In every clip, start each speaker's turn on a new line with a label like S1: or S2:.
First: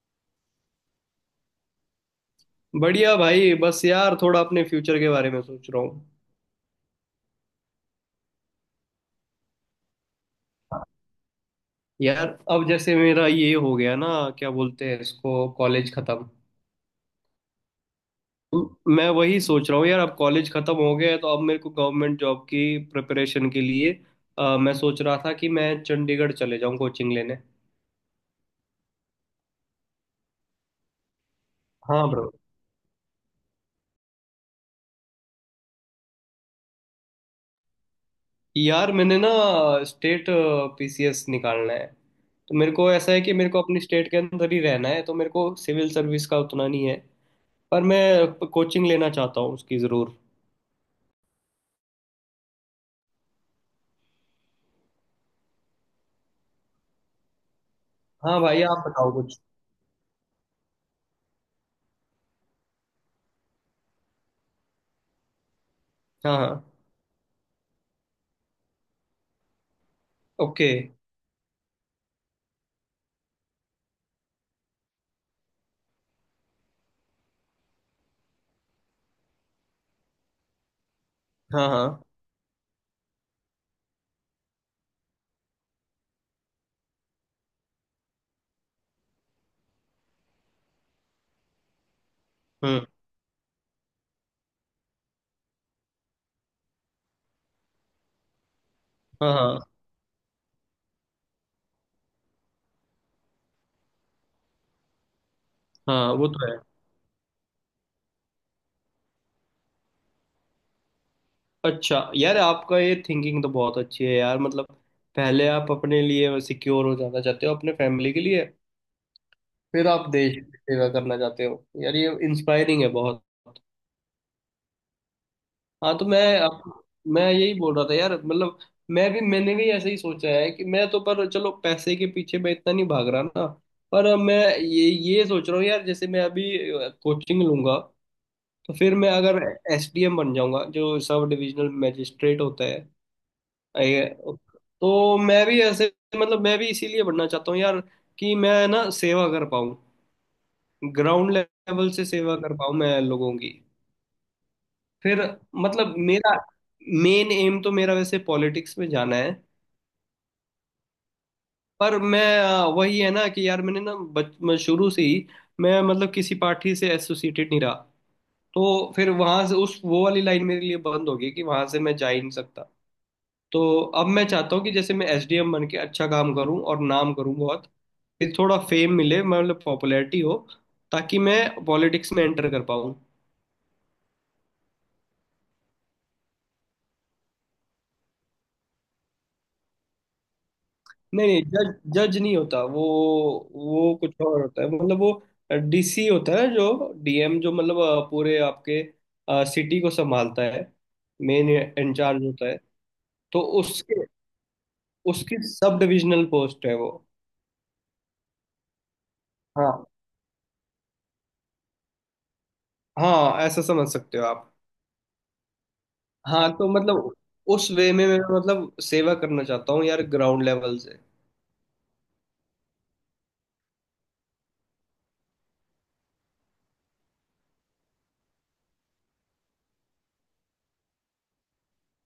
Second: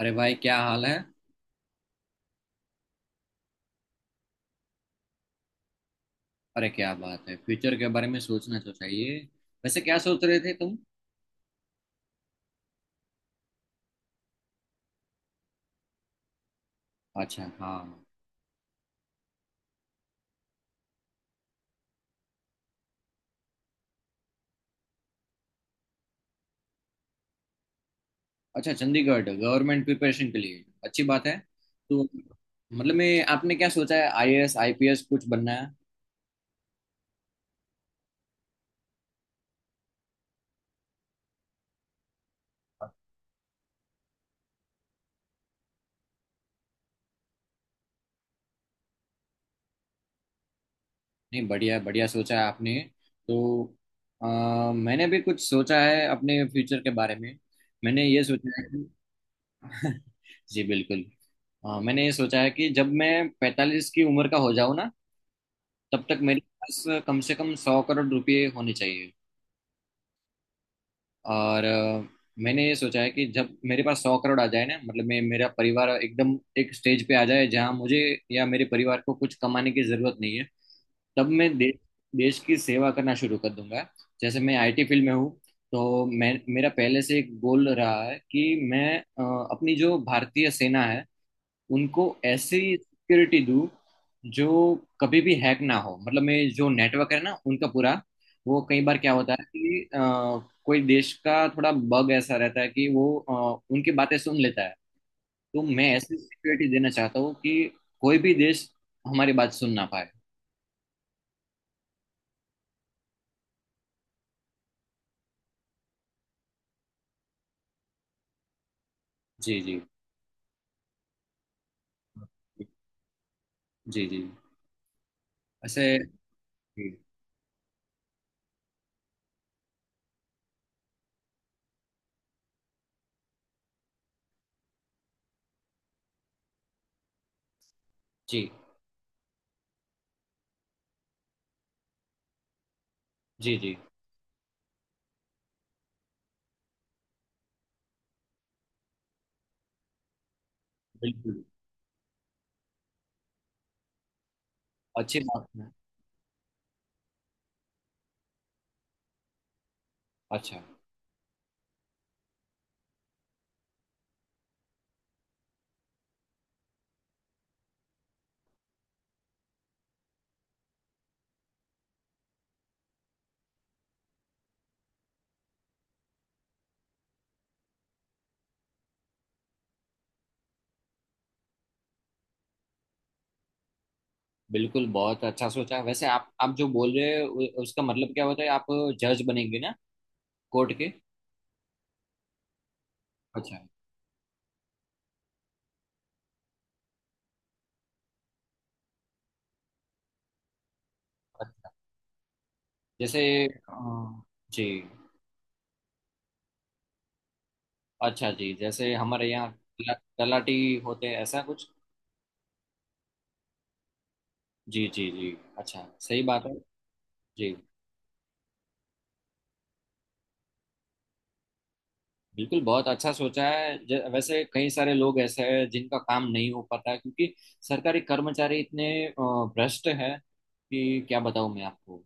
S1: अरे भाई क्या हाल है।
S2: बढ़िया भाई, बस यार थोड़ा अपने फ्यूचर के बारे में सोच रहा हूँ।
S1: अरे क्या बात है, फ्यूचर के बारे में सोचना तो चाहिए। वैसे क्या सोच रहे थे तुम।
S2: यार अब जैसे मेरा ये हो गया ना, क्या बोलते हैं इसको, कॉलेज खत्म।
S1: अच्छा हाँ।
S2: मैं वही सोच रहा हूँ यार। अब कॉलेज खत्म हो गया है तो अब मेरे को गवर्नमेंट जॉब की प्रिपरेशन के लिए, मैं सोच रहा था कि मैं चंडीगढ़ चले जाऊँ कोचिंग लेने।
S1: अच्छा, चंडीगढ़ गवर्नमेंट प्रिपरेशन के लिए अच्छी बात है। तो
S2: हाँ ब्रो।
S1: मतलब मैं आपने क्या सोचा है, आईएएस आईपीएस कुछ बनना है।
S2: यार मैंने ना स्टेट पीसीएस निकालना है। तो मेरे को ऐसा है कि मेरे को अपनी स्टेट के अंदर ही रहना है, तो मेरे को सिविल सर्विस का उतना नहीं है, पर मैं कोचिंग लेना चाहता हूँ उसकी ज़रूर।
S1: नहीं, बढ़िया बढ़िया सोचा है आपने। तो अ, मैंने भी कुछ सोचा है अपने फ्यूचर के बारे में। मैंने ये
S2: हाँ
S1: सोचा
S2: भाई,
S1: है
S2: आप
S1: कि
S2: बताओ कुछ।
S1: जी बिल्कुल। मैंने ये सोचा है कि जब मैं 45 की उम्र का हो जाऊँ ना, तब तक
S2: हाँ
S1: मेरे
S2: हाँ।
S1: पास कम से कम 100 करोड़ रुपए होने चाहिए।
S2: ओके।
S1: और मैंने ये सोचा है कि जब मेरे पास 100 करोड़ आ जाए ना, मतलब मैं मेरा परिवार एकदम एक स्टेज पे आ जाए जहाँ मुझे या मेरे परिवार को कुछ कमाने की जरूरत नहीं है, तब मैं
S2: हाँ
S1: देश
S2: हाँ।
S1: देश की सेवा करना शुरू कर दूंगा। जैसे मैं आईटी फील्ड में हूँ, तो मैं मेरा पहले से एक गोल रहा है कि मैं अपनी जो भारतीय सेना है उनको ऐसी
S2: हम्म।
S1: सिक्योरिटी दूं जो कभी भी हैक ना हो। मतलब मैं जो नेटवर्क है ना उनका पूरा, वो कई बार क्या होता
S2: हाँ
S1: है
S2: हाँ।
S1: कि कोई देश का थोड़ा बग ऐसा रहता है कि वो उनकी बातें सुन लेता है। तो मैं
S2: हाँ,
S1: ऐसी
S2: वो तो है।
S1: सिक्योरिटी देना चाहता हूँ कि कोई भी देश हमारी बात सुन ना पाए।
S2: अच्छा यार, आपका ये थिंकिंग तो बहुत अच्छी है यार, मतलब पहले आप अपने लिए सिक्योर हो जाना चाहते हो, अपने फैमिली के लिए,
S1: जी जी
S2: फिर आप देश की सेवा करना चाहते हो। यार ये इंस्पायरिंग है बहुत।
S1: जी जी ऐसे।
S2: हाँ तो
S1: जी
S2: मैं यही बोल रहा था यार, मतलब मैंने भी ऐसे ही सोचा है कि मैं तो, पर चलो पैसे के पीछे मैं इतना नहीं भाग रहा ना। पर मैं ये सोच रहा हूँ यार, जैसे मैं अभी कोचिंग लूंगा
S1: जी
S2: तो फिर मैं अगर एसडीएम बन जाऊंगा, जो सब डिविजनल मैजिस्ट्रेट होता है।
S1: जी जी
S2: आई- तो मैं भी ऐसे, मतलब मैं भी इसीलिए बनना चाहता हूँ यार, कि मैं ना सेवा कर पाऊँ, ग्राउंड
S1: बिल्कुल।
S2: लेवल से सेवा कर पाऊँ मैं लोगों की।
S1: अच्छी
S2: फिर,
S1: बात है।
S2: मतलब मेरा, मेन एम तो मेरा वैसे पॉलिटिक्स में जाना है।
S1: अच्छा।
S2: पर मैं, वही है ना कि यार मैंने ना बच मैं शुरू से ही, मैं मतलब किसी पार्टी से एसोसिएटेड नहीं रहा। तो फिर वहां से उस वो वाली लाइन मेरे लिए बंद होगी, कि वहां से मैं जा ही नहीं सकता। तो अब मैं चाहता हूँ कि जैसे मैं एसडीएम बन के अच्छा काम करूँ और नाम करूँ बहुत, फिर थोड़ा फेम मिले, मतलब पॉपुलैरिटी हो, ताकि मैं पॉलिटिक्स में एंटर कर पाऊँ।
S1: बिल्कुल बहुत अच्छा सोचा। वैसे आप जो बोल रहे हो उसका मतलब क्या होता है, आप जज बनेंगे ना, कोर्ट के।
S2: नहीं नहीं, जज जज नहीं होता वो।
S1: अच्छा।
S2: वो कुछ और होता है, मतलब वो डीसी होता है, जो डीएम, जो मतलब पूरे आपके सिटी को संभालता है, मेन
S1: अच्छा
S2: इंचार्ज होता है।
S1: जैसे
S2: तो उसके
S1: अ, जी।
S2: उसकी सब डिविजनल पोस्ट है वो।
S1: अच्छा जी, जैसे हमारे यहाँ
S2: हाँ
S1: तलाटी होते हैं, ऐसा कुछ।
S2: हाँ, ऐसा समझ सकते हो आप।
S1: जी जी जी। अच्छा सही बात
S2: हाँ
S1: है।
S2: तो मतलब
S1: जी।
S2: उस वे में मैं, मतलब सेवा करना चाहता हूँ यार, ग्राउंड लेवल से।
S1: बिल्कुल बहुत अच्छा सोचा है। वैसे कई सारे लोग ऐसे हैं जिनका काम नहीं हो पाता है, क्योंकि सरकारी कर्मचारी इतने भ्रष्ट है कि क्या बताऊं मैं आपको।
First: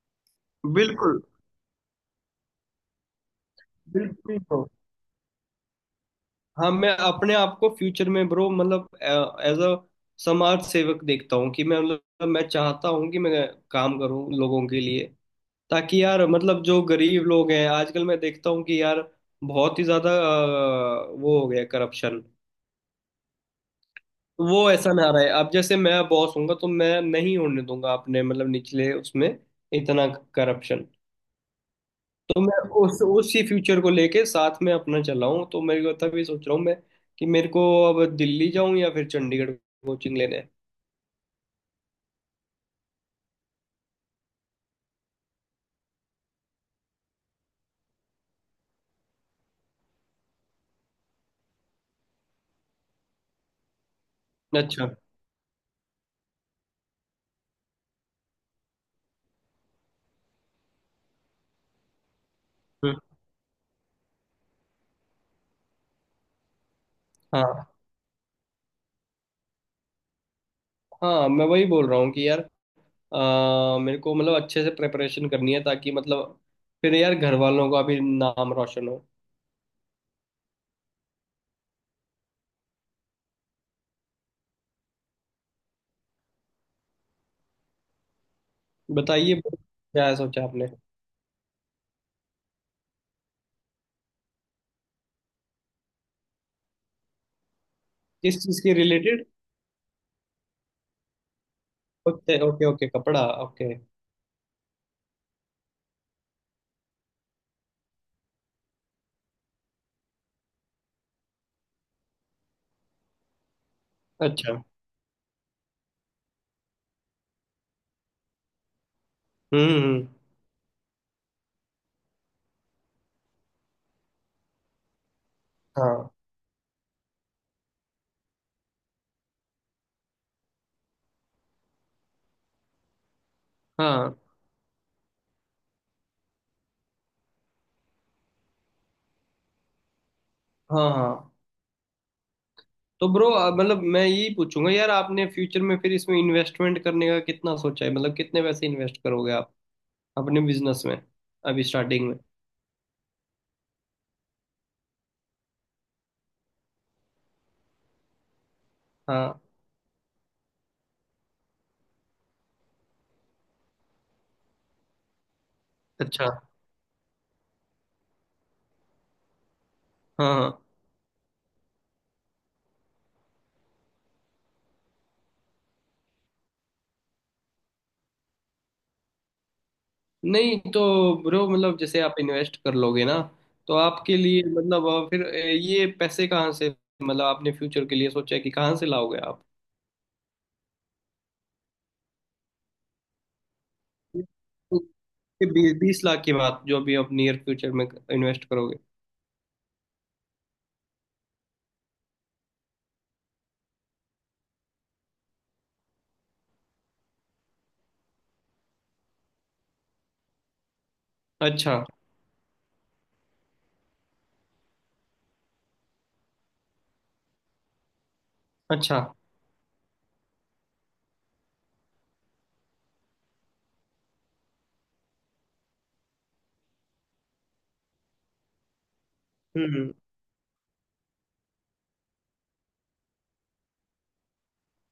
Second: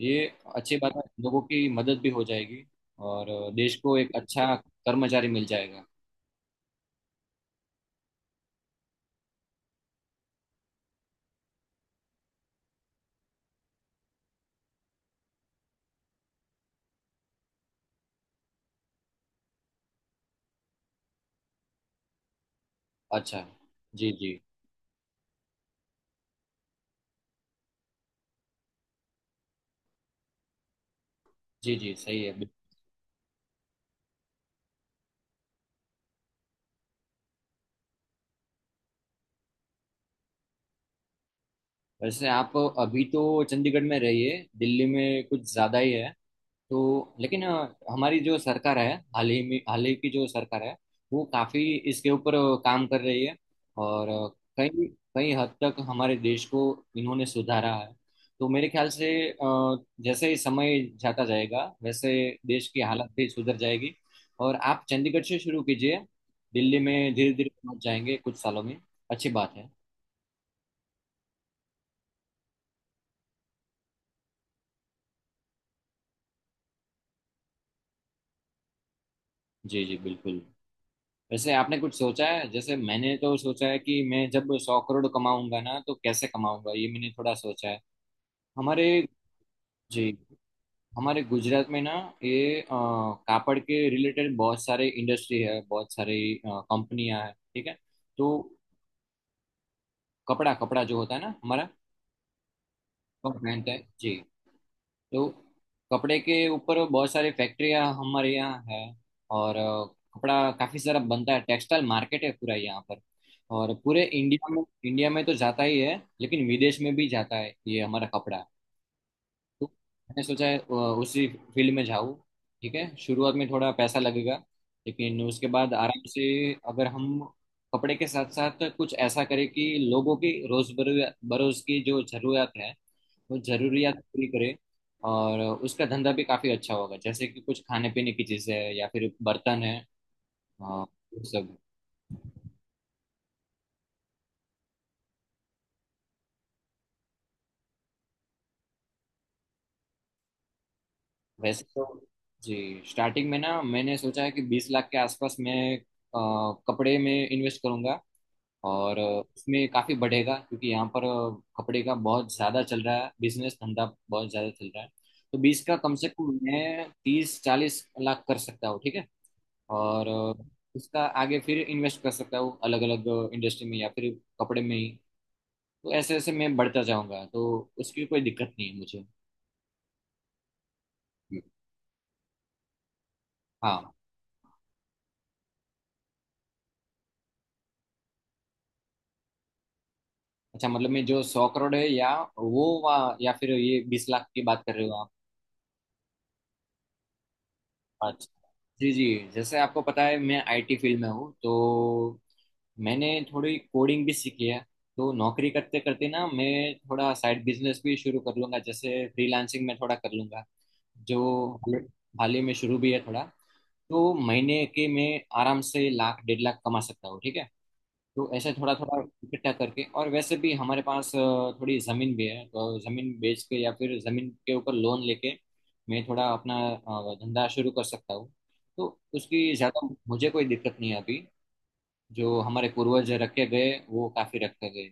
S1: ये अच्छी बात है,
S2: बिल्कुल।
S1: लोगों की मदद भी हो जाएगी, और देश को एक
S2: बिल्कुल
S1: अच्छा
S2: bro।
S1: कर्मचारी मिल जाएगा।
S2: हाँ, मैं अपने आप को फ्यूचर में ब्रो, मतलब एज अ समाज सेवक देखता हूँ, कि मैं, मतलब मैं चाहता हूँ कि मैं काम करूँ लोगों के लिए, ताकि यार, मतलब जो गरीब लोग हैं आजकल, मैं देखता हूँ कि यार बहुत ही ज्यादा वो हो गया करप्शन।
S1: अच्छा। जी जी
S2: वो ऐसा ना रहे, अब जैसे मैं बॉस हूंगा तो मैं नहीं होने दूंगा अपने, मतलब निचले उसमें, इतना करप्शन।
S1: जी जी सही है।
S2: तो मैं उस उसी फ्यूचर को लेके साथ में अपना चला हूँ, तो मेरे को तब ये सोच रहा हूँ मैं कि मेरे को अब दिल्ली जाऊँ या फिर चंडीगढ़ कोचिंग लेने।
S1: वैसे आप अभी तो चंडीगढ़ में रहिए, दिल्ली में कुछ ज़्यादा ही है। तो लेकिन हमारी जो सरकार है, हाल ही में हाल ही की जो सरकार है, वो काफ़ी इसके ऊपर काम कर रही है। और
S2: अच्छा।
S1: कई कई हद तक हमारे देश को इन्होंने सुधारा है। तो मेरे ख्याल से जैसे ही समय जाता जाएगा, वैसे देश की
S2: हम्म।
S1: हालत भी सुधर जाएगी। और आप चंडीगढ़ से शुरू कीजिए, दिल्ली में धीरे धीरे
S2: हाँ
S1: पहुंच जाएंगे कुछ सालों में। अच्छी बात है।
S2: हाँ, मैं वही बोल रहा हूँ कि यार मेरे को, मतलब अच्छे से प्रिपरेशन करनी है, ताकि मतलब फिर यार घर वालों का भी नाम रोशन हो।
S1: जी जी बिल्कुल। वैसे आपने कुछ सोचा है? जैसे मैंने तो सोचा है कि मैं जब सौ करोड़ कमाऊंगा ना, तो कैसे कमाऊंगा ये मैंने थोड़ा सोचा है। हमारे
S2: बताइए
S1: जी,
S2: क्या सोचा आपने।
S1: हमारे गुजरात में ना ये कापड़ के रिलेटेड बहुत सारे इंडस्ट्री है, बहुत सारी कंपनियां हैं, ठीक है। तो
S2: किस चीज़ के रिलेटेड।
S1: कपड़ा कपड़ा जो होता है ना हमारा,
S2: ओके ओके ओके, कपड़ा,
S1: वो पहनते
S2: ओके।
S1: हैं जी। तो कपड़े के ऊपर बहुत सारी फैक्ट्रियां हमारे यहाँ है, और कपड़ा काफी सारा बनता है, टेक्सटाइल मार्केट है पूरा यहाँ पर। और पूरे
S2: अच्छा।
S1: इंडिया में तो जाता ही है, लेकिन विदेश में भी जाता है ये हमारा कपड़ा। तो
S2: हम्म।
S1: मैंने सोचा है उसी फील्ड में जाऊँ। ठीक है, शुरुआत में थोड़ा पैसा लगेगा लेकिन उसके बाद आराम
S2: हाँ
S1: से, अगर हम कपड़े के साथ साथ कुछ ऐसा करें कि लोगों की रोज बरोज की जो जरूरत है वो जरूरियात
S2: हाँ।
S1: पूरी करें, और उसका धंधा भी काफी अच्छा होगा। जैसे कि कुछ खाने पीने की चीजें हैं या फिर बर्तन है, वो
S2: हाँ हाँ।
S1: सब।
S2: तो ब्रो, मतलब मैं यही पूछूंगा यार, आपने फ्यूचर में फिर इसमें इन्वेस्टमेंट करने का कितना सोचा है, मतलब कितने पैसे इन्वेस्ट करोगे आप अपने बिजनेस में,
S1: वैसे
S2: अभी
S1: तो
S2: स्टार्टिंग में।
S1: जी स्टार्टिंग में ना मैंने सोचा है कि 20 लाख के आसपास मैं अ, कपड़े में इन्वेस्ट करूंगा। और
S2: हाँ।
S1: इसमें काफी बढ़ेगा, क्योंकि यहाँ पर कपड़े का बहुत ज्यादा चल रहा है, बिजनेस धंधा बहुत ज्यादा चल रहा है। तो 20 का कम से
S2: अच्छा।
S1: कम मैं 30 40 लाख कर सकता हूँ, ठीक है। और
S2: हाँ हाँ।
S1: उसका आगे फिर इन्वेस्ट कर सकता हूँ अलग अलग इंडस्ट्री में, या फिर कपड़े में ही। तो ऐसे ऐसे मैं बढ़ता जाऊंगा, तो उसकी कोई दिक्कत नहीं है मुझे।
S2: नहीं तो ब्रो, मतलब जैसे आप इन्वेस्ट कर लोगे ना, तो
S1: हाँ।
S2: आपके लिए, मतलब फिर ये पैसे कहाँ से, मतलब आपने फ्यूचर के लिए सोचा है कि कहाँ से लाओगे आप।
S1: अच्छा, मतलब मैं जो 100 करोड़ है या या फिर ये 20 लाख की बात कर रहे हो आप।
S2: बीस बीस लाख की बात, जो अभी आप नियर फ्यूचर में
S1: अच्छा
S2: इन्वेस्ट करोगे।
S1: जी जी, जैसे आपको पता है मैं आईटी फील्ड में हूँ, तो मैंने थोड़ी कोडिंग भी सीखी है। तो नौकरी करते करते ना मैं थोड़ा साइड बिजनेस भी शुरू कर लूंगा, जैसे फ्रीलांसिंग में थोड़ा कर लूंगा, जो
S2: अच्छा।
S1: हाल हाल ही में शुरू भी है थोड़ा। तो महीने के मैं आराम से लाख डेढ़ लाख कमा सकता हूँ, ठीक है। तो ऐसे थोड़ा
S2: अच्छा।
S1: थोड़ा इकट्ठा करके, और वैसे भी हमारे पास थोड़ी जमीन भी है, तो जमीन बेच के या फिर जमीन के ऊपर लोन लेके मैं थोड़ा अपना धंधा शुरू कर सकता हूँ। तो उसकी ज्यादा
S2: हम्म।
S1: मुझे कोई दिक्कत नहीं है अभी। जो हमारे पूर्वज रखे गए वो काफी रखे गए।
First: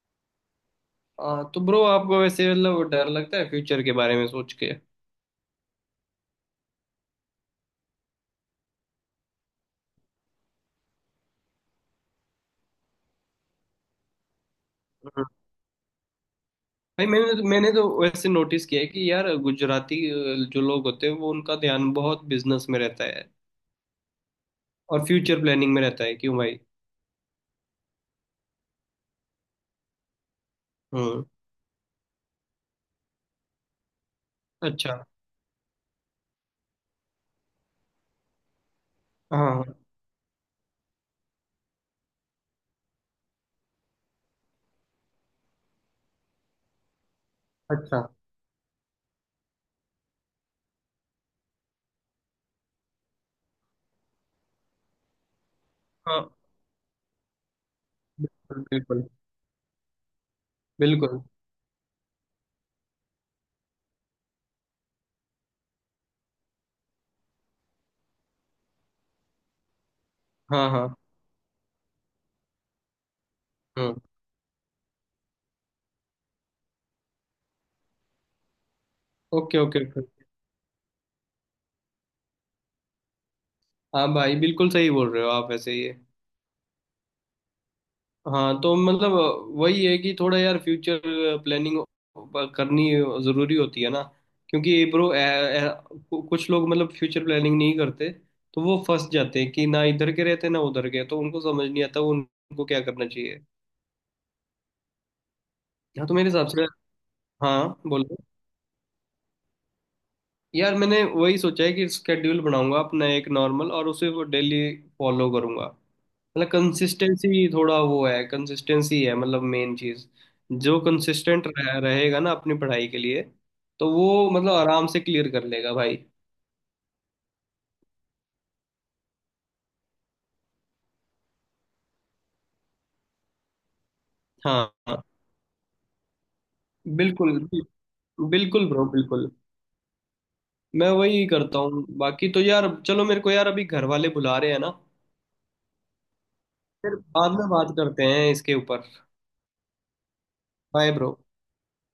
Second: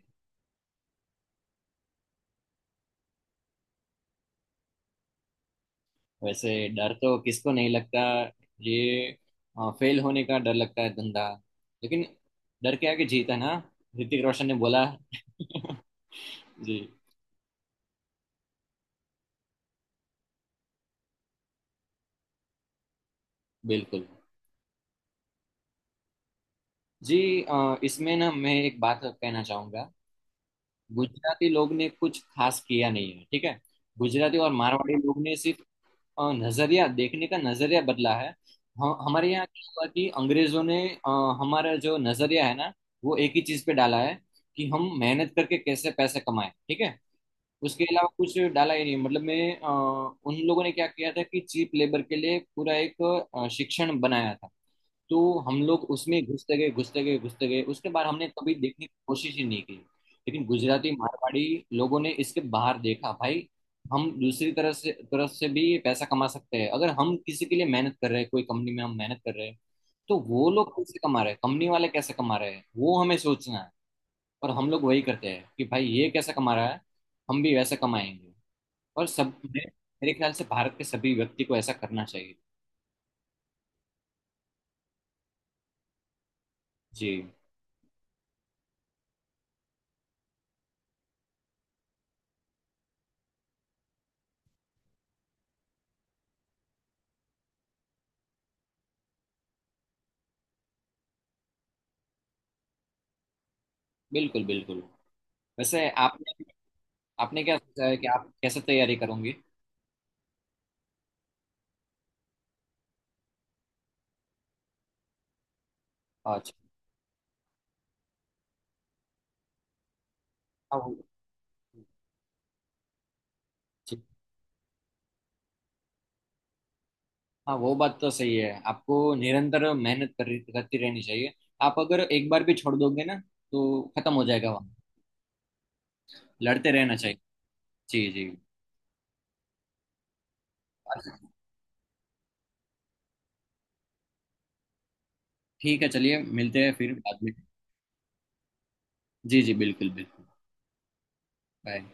S2: हाँ तो ब्रो, आपको वैसे मतलब डर लगता है फ्यूचर के बारे में सोच के।
S1: वैसे डर तो किसको नहीं लगता। ये फेल होने का डर लगता है, धंधा। लेकिन डर के आगे जीत है ना, ऋतिक रोशन ने बोला।
S2: हम्म।
S1: जी
S2: भाई, मैंने तो वैसे नोटिस किया है कि यार गुजराती जो लोग होते हैं वो, उनका ध्यान बहुत बिजनेस में रहता है
S1: बिल्कुल।
S2: और फ्यूचर प्लानिंग में रहता है, क्यों भाई।
S1: जी इसमें ना मैं एक बात कहना चाहूंगा,
S2: हम्म।
S1: गुजराती लोग ने कुछ खास किया नहीं है, ठीक है। गुजराती और मारवाड़ी
S2: अच्छा।
S1: लोग ने सिर्फ नजरिया, देखने का नजरिया बदला है। हम हमारे
S2: हाँ
S1: यहाँ क्या
S2: हाँ।
S1: हुआ कि अंग्रेजों ने हमारा जो नजरिया है ना वो एक ही चीज पे डाला है, कि हम मेहनत करके कैसे पैसे कमाएं, ठीक है। उसके
S2: अच्छा।
S1: अलावा कुछ डाला ही नहीं। मतलब मैं अ, उन लोगों ने क्या किया था कि चीप लेबर के लिए पूरा एक शिक्षण बनाया था। तो हम लोग उसमें
S2: हाँ
S1: घुसते गए उसके बाद हमने कभी
S2: बिल्कुल
S1: देखने की
S2: बिल्कुल
S1: कोशिश ही नहीं की। लेकिन गुजराती
S2: बिल्कुल।
S1: मारवाड़ी लोगों ने इसके बाहर देखा भाई, हम दूसरी तरह से तरफ से भी पैसा कमा सकते हैं। अगर हम किसी के लिए मेहनत कर रहे हैं, कोई कंपनी में हम मेहनत कर रहे हैं, तो वो
S2: हाँ
S1: लोग
S2: हाँ।
S1: कैसे कमा रहे हैं, कंपनी वाले कैसे कमा रहे हैं, वो हमें सोचना है।
S2: हम्म।
S1: और हम लोग वही करते हैं कि भाई ये कैसे कमा रहा है, हम भी वैसे कमाएंगे। और सब
S2: ओके ओके
S1: मेरे
S2: ओके।
S1: ख्याल से भारत के सभी व्यक्ति को ऐसा करना चाहिए।
S2: हाँ भाई, बिल्कुल सही बोल रहे हो आप वैसे ये।
S1: जी
S2: हाँ तो मतलब वही है कि थोड़ा यार फ्यूचर प्लानिंग करनी ज़रूरी होती है ना, क्योंकि ब्रो कुछ लोग मतलब फ्यूचर प्लानिंग नहीं करते, तो वो फंस जाते हैं कि ना इधर के रहते ना उधर के, तो उनको समझ नहीं आता वो उनको क्या करना चाहिए।
S1: बिल्कुल बिल्कुल। वैसे
S2: हाँ तो मेरे
S1: आपने
S2: हिसाब से।
S1: आपने क्या
S2: हाँ
S1: सोचा है कि
S2: बोलो।
S1: आप कैसे तैयारी करूंगी।
S2: यार मैंने वही सोचा है कि स्केड्यूल बनाऊंगा अपना एक नॉर्मल, और उसे वो डेली फॉलो करूंगा, मतलब
S1: अच्छा
S2: कंसिस्टेंसी, थोड़ा वो है कंसिस्टेंसी है, मतलब मेन चीज। जो
S1: हाँ वो
S2: कंसिस्टेंट रहेगा ना अपनी पढ़ाई के लिए, तो
S1: जी,
S2: वो मतलब आराम से क्लियर कर लेगा भाई।
S1: हाँ वो बात तो सही है, आपको निरंतर मेहनत कर करती रहनी चाहिए। आप अगर एक बार भी छोड़ दोगे ना, तो खत्म हो जाएगा
S2: हाँ
S1: वहाँ।
S2: हाँ।
S1: लड़ते रहना चाहिए।
S2: बिल्कुल।
S1: जी जी।
S2: बिल्कुल ब्रो, बिल्कुल। मैं वही करता हूँ, बाकी तो यार चलो, मेरे को यार अभी घर वाले बुला रहे हैं ना।
S1: ठीक है, चलिए मिलते हैं फिर
S2: फिर
S1: बाद में।
S2: बाद में बात करते हैं इसके ऊपर।
S1: जी जी बिल्कुल बिल्कुल।
S2: Bye bro.
S1: बाय।